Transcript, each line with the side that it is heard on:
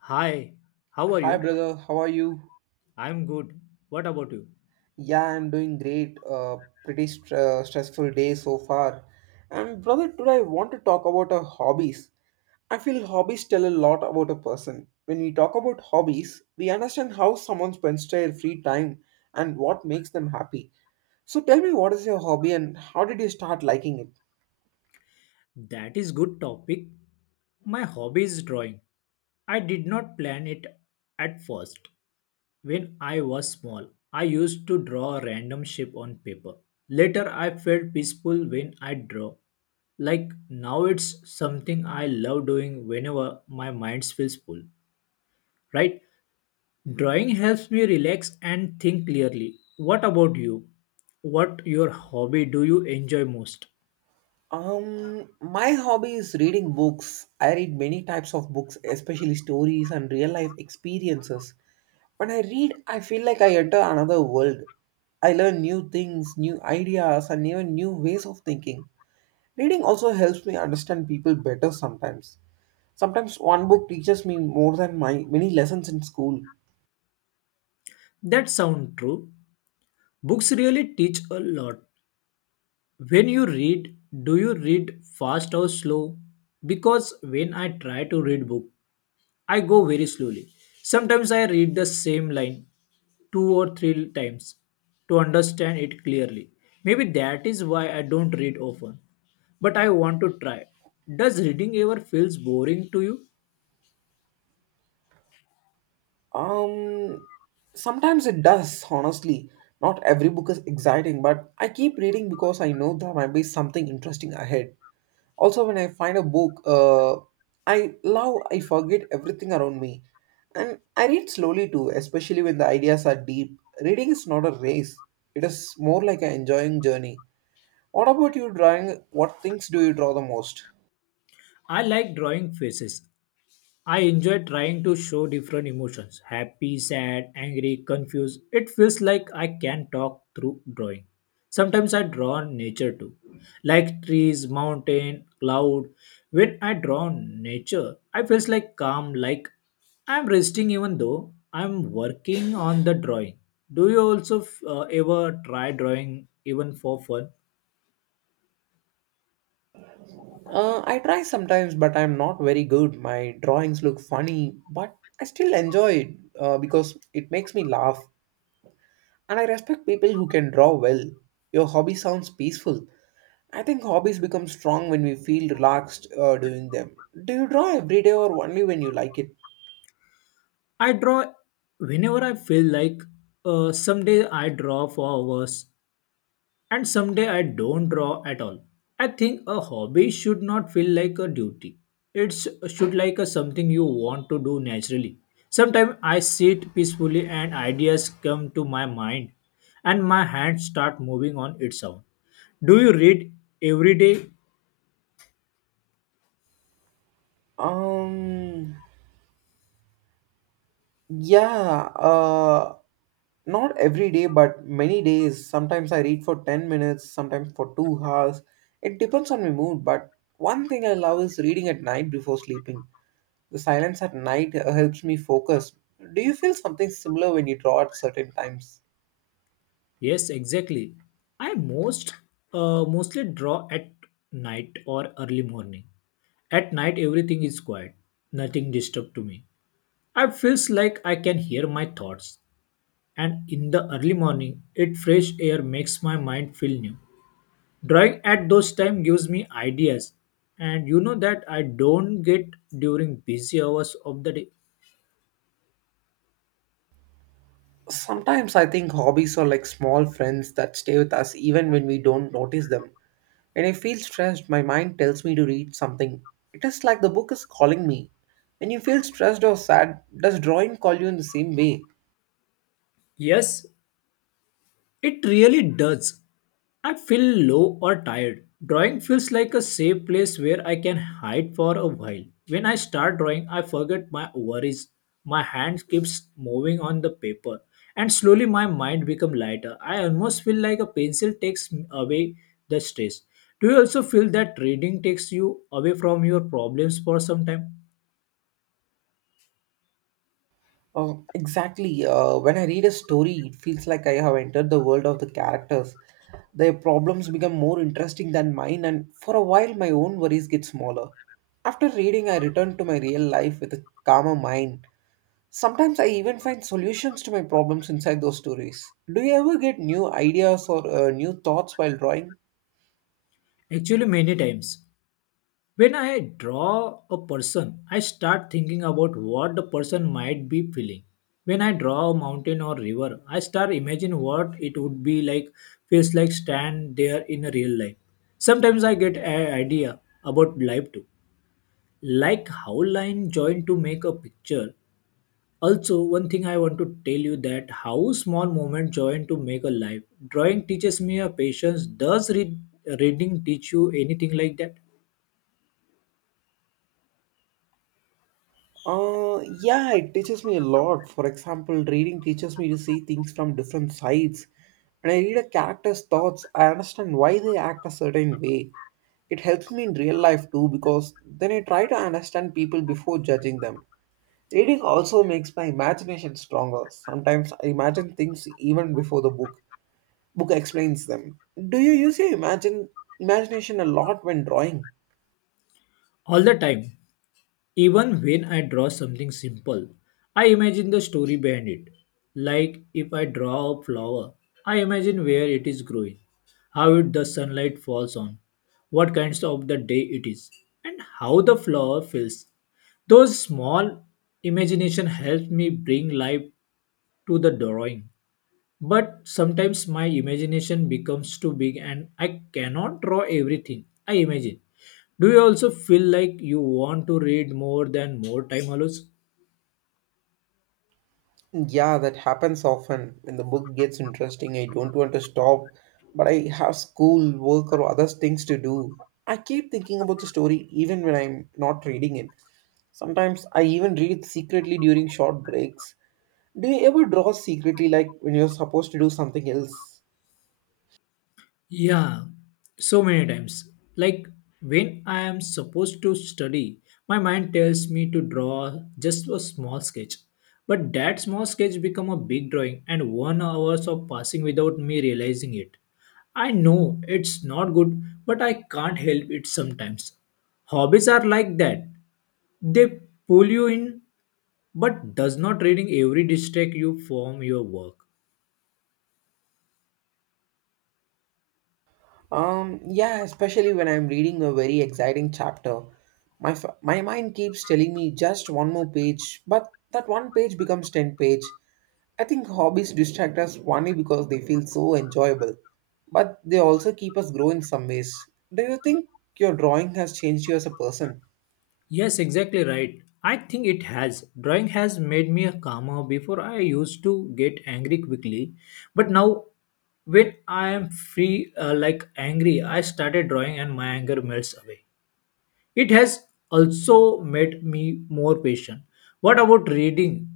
left: Hi, how are
right: Hi,
left: you?
right: brother. How are you?
left: I'm good. What about you?
right: Yeah, I'm doing great. Pretty stressful day so far. And brother, today I want to talk about our hobbies. I feel hobbies tell a lot about a person. When we talk about hobbies, we understand how someone spends their free time and what makes them happy. So tell me, what is your hobby and how did you start liking it?
left: That is good topic. My hobby is drawing. I did not plan it at first. When I was small, I used to draw a random shape on paper. Later I felt peaceful when I draw. Like now it's something I love doing whenever my mind feels full, right? Drawing helps me relax and think clearly. What about you? What your hobby do you enjoy most?
right: My hobby is reading books. I read many types of books, especially stories and real life experiences. When I read, I feel like I enter another world. I learn new things, new ideas, and even new ways of thinking. Reading also helps me understand people better sometimes. Sometimes one book teaches me more than my many lessons in school.
left: That sound true. Books really teach a lot. When you read, do you read fast or slow? Because when I try to read book, I go very slowly. Sometimes I read the same line two or three times to understand it clearly. Maybe that is why I don't read often. But I want to try. Does reading ever feels boring to you?
right: Um, Sometimes it does, honestly. Not every book is exciting, but I keep reading because I know there might be something interesting ahead. Also, when I find a book I love, I forget everything around me. And I read slowly too, especially when the ideas are deep. Reading is not a race, it is more like an enjoying journey. What about you drawing? What things do you draw the most?
left: I like drawing faces. I enjoy trying to show different emotions happy, sad, angry, confused. It feels like I can talk through drawing. Sometimes I draw nature too, like trees, mountain, cloud. When I draw nature, I feel like calm, like I'm resting even though I'm working on the drawing. Do you also ever try drawing even for fun?
right: I try sometimes, but I'm not very good. My drawings look funny, but I still enjoy it because it makes me laugh. And I respect people who can draw well. Your hobby sounds peaceful. I think hobbies become strong when we feel relaxed doing them. Do you draw every day or only when you like it?
left: I draw whenever I feel like someday I draw for hours and someday I don't draw at all. I think a hobby should not feel like a duty. It should like a something you want to do naturally. Sometimes I sit peacefully and ideas come to my mind and my hands start moving on its own. Do you read every day?
right: Um, yeah. Not every day, but many days. Sometimes I read for 10 minutes, sometimes for 2 hours. It depends on my mood, but one thing I love is reading at night before sleeping. The silence at night helps me focus. Do you feel something similar when you draw at certain times?
left: Yes, exactly. I mostly draw at night or early morning. At night everything is quiet. Nothing disturbs to me. I feels like I can hear my thoughts, and in the early morning, it fresh air makes my mind feel new. Drawing at those time gives me ideas, and you know that I don't get during busy hours of the day.
right: Sometimes I think hobbies are like small friends that stay with us even when we don't notice them. When I feel stressed, my mind tells me to read something. It is like the book is calling me. When you feel stressed or sad, does drawing call you in the same way?
left: Yes, it really does. I feel low or tired. Drawing feels like a safe place where I can hide for a while. When I start drawing, I forget my worries. My hand keeps moving on the paper, and slowly my mind becomes lighter. I almost feel like a pencil takes away the stress. Do you also feel that reading takes you away from your problems for some time?
right: Exactly. When I read a story, it feels like I have entered the world of the characters. Their problems become more interesting than mine, and for a while, my own worries get smaller. After reading, I return to my real life with a calmer mind. Sometimes I even find solutions to my problems inside those stories. Do you ever get new ideas or new thoughts while drawing?
left: Actually, many times. When I draw a person, I start thinking about what the person might be feeling. When I draw a mountain or river, I start imagine what it would be like, feels like stand there in a real life. Sometimes I get an idea about life too, like how line join to make a picture. Also, one thing I want to tell you that how small moment join to make a life. Drawing teaches me a patience. Reading teach you anything like that?
right: Yeah, it teaches me a lot. For example, reading teaches me to see things from different sides. When I read a character's thoughts, I understand why they act a certain way. It helps me in real life too because then I try to understand people before judging them. Reading also makes my imagination stronger. Sometimes I imagine things even before the book explains them. Do you use your imagine imagination a lot when drawing?
left: All the time. Even when I draw something simple, I imagine the story behind it. Like if I draw a flower, I imagine where it is growing, how it, the sunlight falls on, what kinds of the day it is, and how the flower feels. Those small imagination helps me bring life to the drawing but sometimes my imagination becomes too big and I cannot draw everything I imagine. Do you also feel like you want to read more than more time allows?
right: Yeah, that happens often. When the book gets interesting, I don't want to stop, but I have school, work, or other things to do. I keep thinking about the story even when I'm not reading it. Sometimes I even read secretly during short breaks. Do you ever draw secretly, like when you're supposed to do something else?
left: Yeah, so many times. Like when I am supposed to study, my mind tells me to draw just a small sketch. But that small sketch become a big drawing and 1 hour of passing without me realizing it. I know it's not good, but I can't help it sometimes. Hobbies are like that. They pull you in but does not reading every distract you from your work.
right: Yeah, especially when I'm reading a very exciting chapter. My mind keeps telling me just one more page, but that one page becomes 10 page. I think hobbies distract us only because they feel so enjoyable, but they also keep us grow in some ways. Do you think your drawing has changed you as a person?
left: Yes, exactly right. I think it has. Drawing has made me a calmer. Before I used to get angry quickly, but now when I am free, like angry, I started drawing and my anger melts away. It has also made me more patient. What about reading?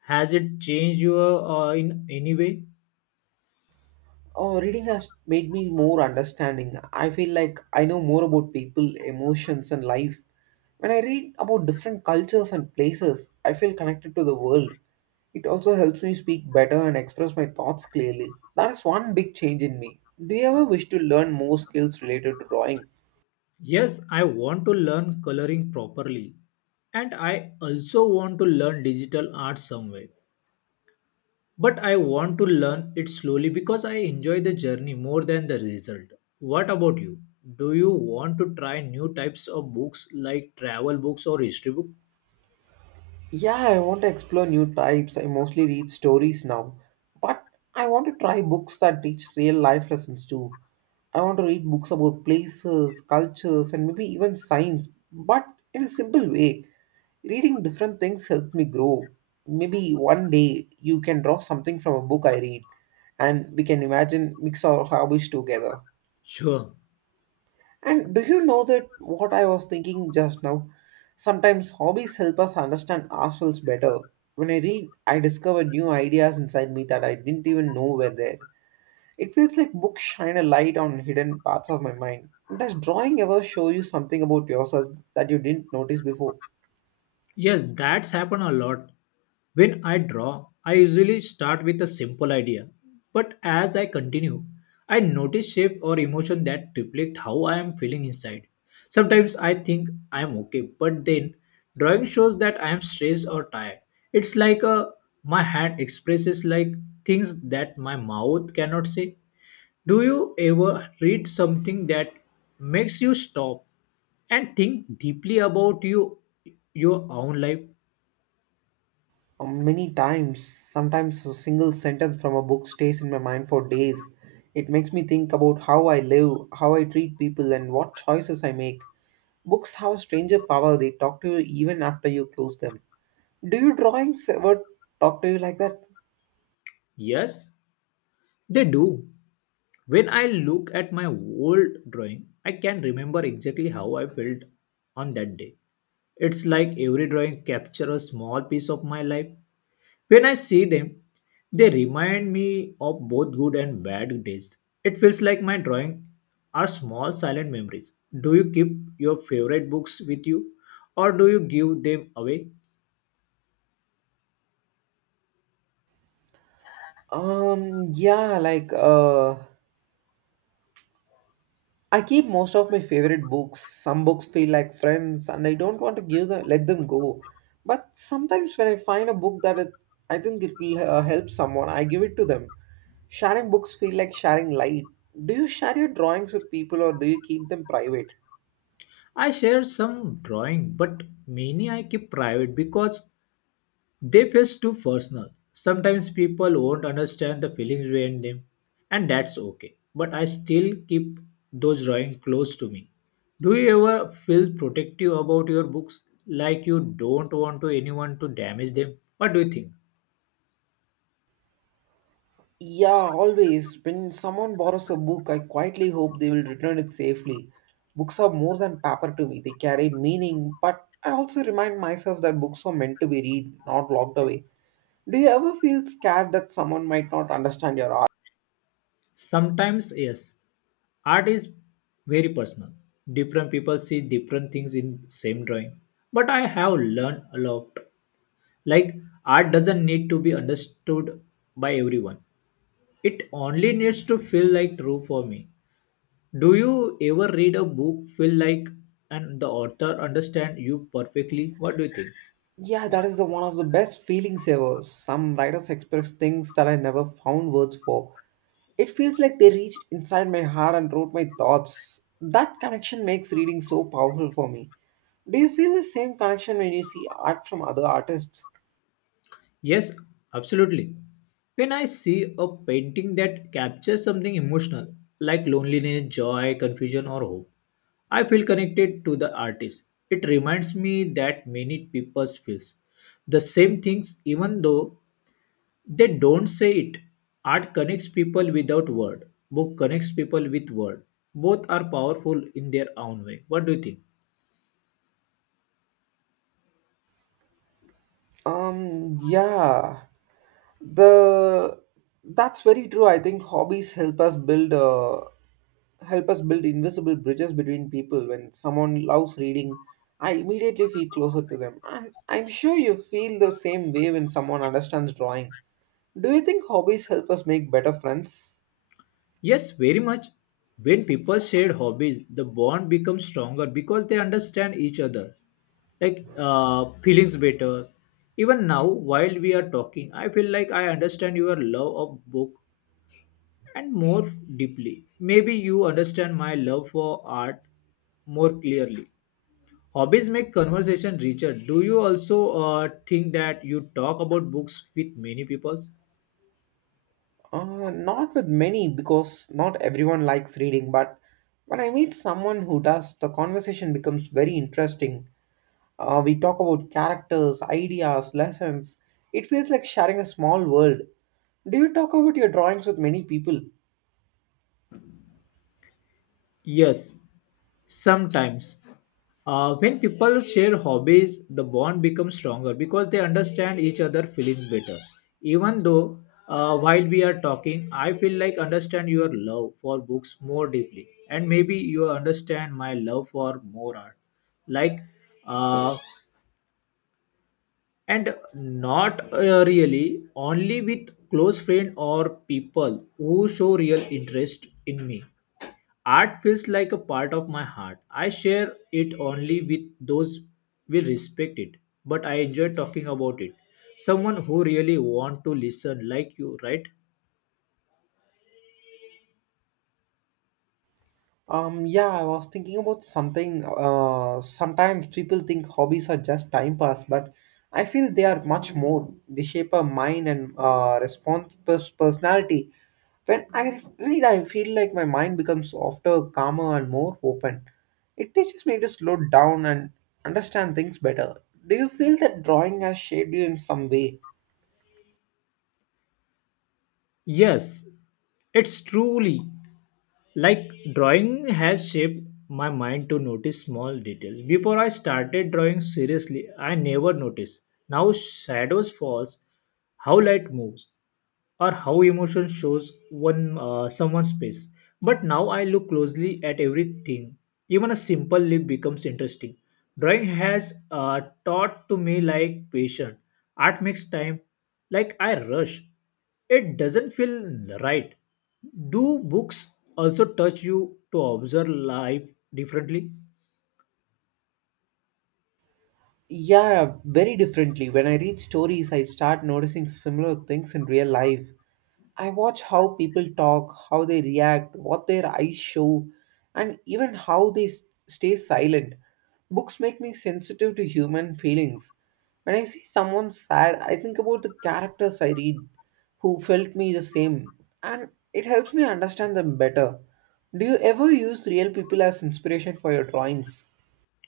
left: Has it changed you in any way?
right: Oh, reading has made me more understanding. I feel like I know more about people, emotions, and life. When I read about different cultures and places, I feel connected to the world. It also helps me speak better and express my thoughts clearly. That is one big change in me. Do you ever wish to learn more skills related to drawing?
left: Yes, I want to learn coloring properly, and I also want to learn digital art some way. But I want to learn it slowly because I enjoy the journey more than the result. What about you? Do you want to try new types of books like travel books or history book?
right: Yeah, I want to explore new types. I mostly read stories now, but I want to try books that teach real life lessons too. I want to read books about places, cultures, and maybe even science, but in a simple way. Reading different things helped me grow. Maybe one day you can draw something from a book I read, and we can imagine mix our hobbies together.
left: Sure.
right: And do you know that what I was thinking just now? Sometimes hobbies help us understand ourselves better. When I read, I discover new ideas inside me that I didn't even know were there. It feels like books shine a light on hidden parts of my mind. Does drawing ever show you something about yourself that you didn't notice before?
left: Yes, that's happened a lot. When I draw, I usually start with a simple idea. But as I continue, I notice shape or emotion that reflect how I am feeling inside. Sometimes I think I am okay, but then drawing shows that I am stressed or tired. It's like a my hand expresses like things that my mouth cannot say. Do you ever read something that makes you stop and think deeply about you, your own life?
right: Many times. Sometimes a single sentence from a book stays in my mind for days. It makes me think about how I live, how I treat people, and what choices I make. Books have stranger power. They talk to you even after you close them. Do you drawings ever talk to you like that?
left: Yes, they do. When I look at my old drawing, I can remember exactly how I felt on that day. It's like every drawing captures a small piece of my life. When I see them, they remind me of both good and bad days. It feels like my drawing are small silent memories. Do you keep your favorite books with you or do you give them away?
right: Yeah, I keep most of my favorite books. Some books feel like friends and I don't want to give them let them go. But sometimes when I find a book that it, I think it will help someone, I give it to them. Sharing books feel like sharing light. Do you share your drawings with people or do you keep them private?
left: I share some drawing, but many I keep private because they feel too personal. Sometimes people won't understand the feelings behind them, and that's okay. But I still keep those drawings close to me. Do you ever feel protective about your books, like you don't want to anyone to damage them? What do you think?
right: Yeah, always. When someone borrows a book, I quietly hope they will return it safely. Books are more than paper to me, they carry meaning, but I also remind myself that books are meant to be read, not locked away. Do you ever feel scared that someone might not understand your art?
left: Sometimes, yes. Art is very personal. Different people see different things in same drawing. But I have learned a lot. Like art doesn't need to be understood by everyone. It only needs to feel like true for me. Do you ever read a book feel like and the author understand you perfectly? What do you think?
right: Yeah, that is the one of the best feelings ever. Some writers express things that I never found words for. It feels like they reached inside my heart and wrote my thoughts. That connection makes reading so powerful for me. Do you feel the same connection when you see art from other artists?
left: Yes, absolutely. When I see a painting that captures something emotional like loneliness, joy, confusion or hope, I feel connected to the artist. It reminds me that many people feels the same things even though they don't say it. Art connects people without word. Book connects people with word. Both are powerful in their own way. What do you think?
right: Yeah, the that's very true. I think hobbies help us build invisible bridges between people. When someone loves reading, I immediately feel closer to them, and I'm sure you feel the same way when someone understands drawing. Do you think hobbies help us make better friends?
left: Yes, very much. When people share hobbies, the bond becomes stronger because they understand each other. Like feelings better. Even now, while we are talking, I feel like I understand your love of book and more deeply. Maybe you understand my love for art more clearly. Hobbies make conversation richer. Do you also think that you talk about books with many people?
right: Not with many, because not everyone likes reading, but when I meet someone who does, the conversation becomes very interesting. We talk about characters, ideas, lessons. It feels like sharing a small world. Do you talk about your drawings with many people?
left: Yes, sometimes. When people share hobbies, the bond becomes stronger because they understand each other' feelings better. Even though while we are talking, I feel like understand your love for books more deeply, and maybe you understand my love for more art. Like uh, and not really only with close friend or people who show real interest in me art feels like a part of my heart I share it only with those who respect it but I enjoy talking about it someone who really want to listen like you right
right: Yeah, I was thinking about something. Sometimes people think hobbies are just time pass, but I feel they are much more. They shape our mind and personality. When I read, I feel like my mind becomes softer, calmer, and more open. It teaches me to slow down and understand things better. Do you feel that drawing has shaped you in some way?
left: yes it's truly. Like drawing has shaped my mind to notice small details. Before I started drawing seriously, I never noticed. Now shadows falls, how light moves, or how emotion shows one someone's face. But now I look closely at everything. Even a simple leaf becomes interesting. Drawing has taught to me like patient. Art makes time, like I rush. It doesn't feel right. Do books also touch you to observe life differently?
right: Yeah, very differently. When I read stories, I start noticing similar things in real life. I watch how people talk, how they react, what their eyes show, and even how they stay silent. Books make me sensitive to human feelings. When I see someone sad, I think about the characters I read who felt me the same, and it helps me understand them better. Do you ever use real people as inspiration for your drawings?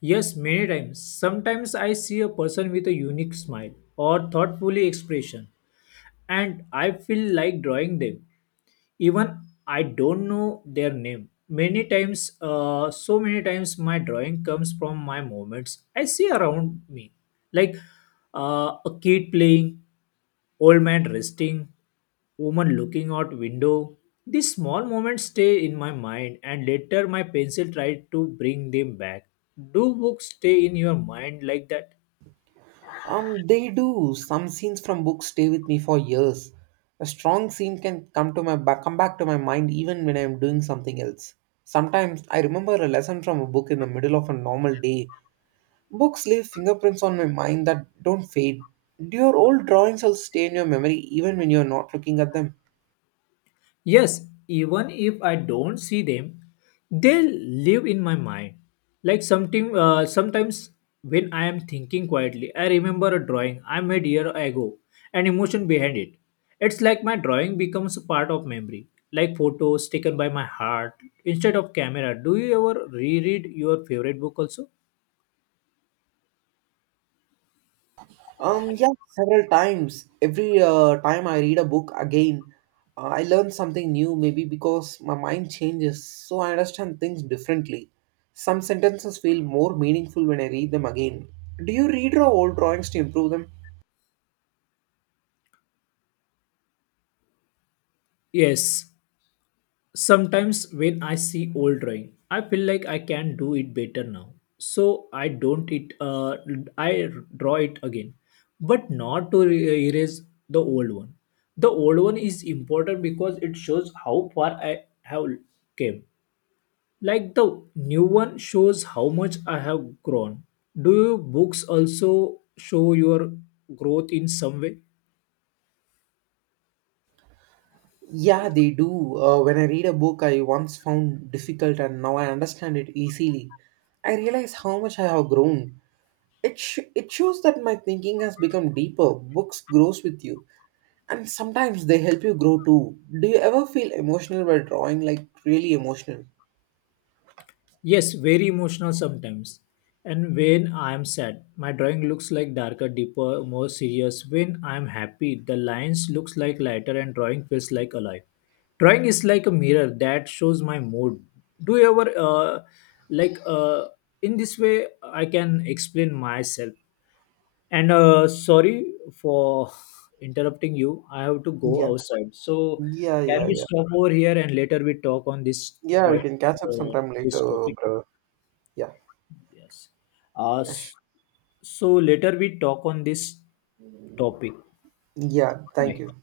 left: Yes, many times. Sometimes I see a person with a unique smile or thoughtfully expression and I feel like drawing them. Even I don't know their name. Many times, so many times, my drawing comes from my moments I see around me, like a kid playing, old man resting, woman looking out window. These small moments stay in my mind and later my pencil tried to bring them back. Do books stay in your mind like that?
right: They do. Some scenes from books stay with me for years. A strong scene can come to my back, come back to my mind even when I'm doing something else. Sometimes I remember a lesson from a book in the middle of a normal day. Books leave fingerprints on my mind that don't fade. Do your old drawings also stay in your memory even when you're not looking at them?
left: Yes, even if I don't see them, they live in my mind. Like something, sometimes when I am thinking quietly, I remember a drawing I made year ago, and emotion behind it. It's like my drawing becomes a part of memory, like photos taken by my heart instead of camera. Do you ever reread your favorite book also?
right: Yeah, several times. Every time I read a book again, I learn something new, maybe because my mind changes, so I understand things differently. Some sentences feel more meaningful when I read them again. Do you read your old drawings to improve them?
left: Yes, sometimes when I see old drawing, I feel like I can do it better now. So I don't it uh, I draw it again, but not to erase the old one. The old one is important because it shows how far I have came. Like the new one shows how much I have grown. Do your books also show your growth in some way?
right: Yeah, they do. When I read a book I once found difficult and now I understand it easily, I realize how much I have grown. It shows that my thinking has become deeper. Books grows with you. And sometimes they help you grow too. Do you ever feel emotional while drawing, like really emotional?
left: Yes, very emotional sometimes. And when I am sad, my drawing looks like darker, deeper, more serious. When I am happy, the lines looks like lighter and drawing feels like alive. Drawing is like a mirror that shows my mood. Do you ever like uh, in this way I can explain myself. And sorry for interrupting you. I have to go
right: Yeah,
left: outside. So
right: yeah,
left: can
right: yeah,
left: we
right: yeah.
left: stop over here and later we talk on this
right: Yeah, we
left: point
right: can catch up
left: uh,
right: sometime
left: this
right: later,
left: topic?
right: bro. Yeah,
left: Yes. Uh,
right: yes.
left: s- so later we talk on this topic.
right: Yeah, thank you.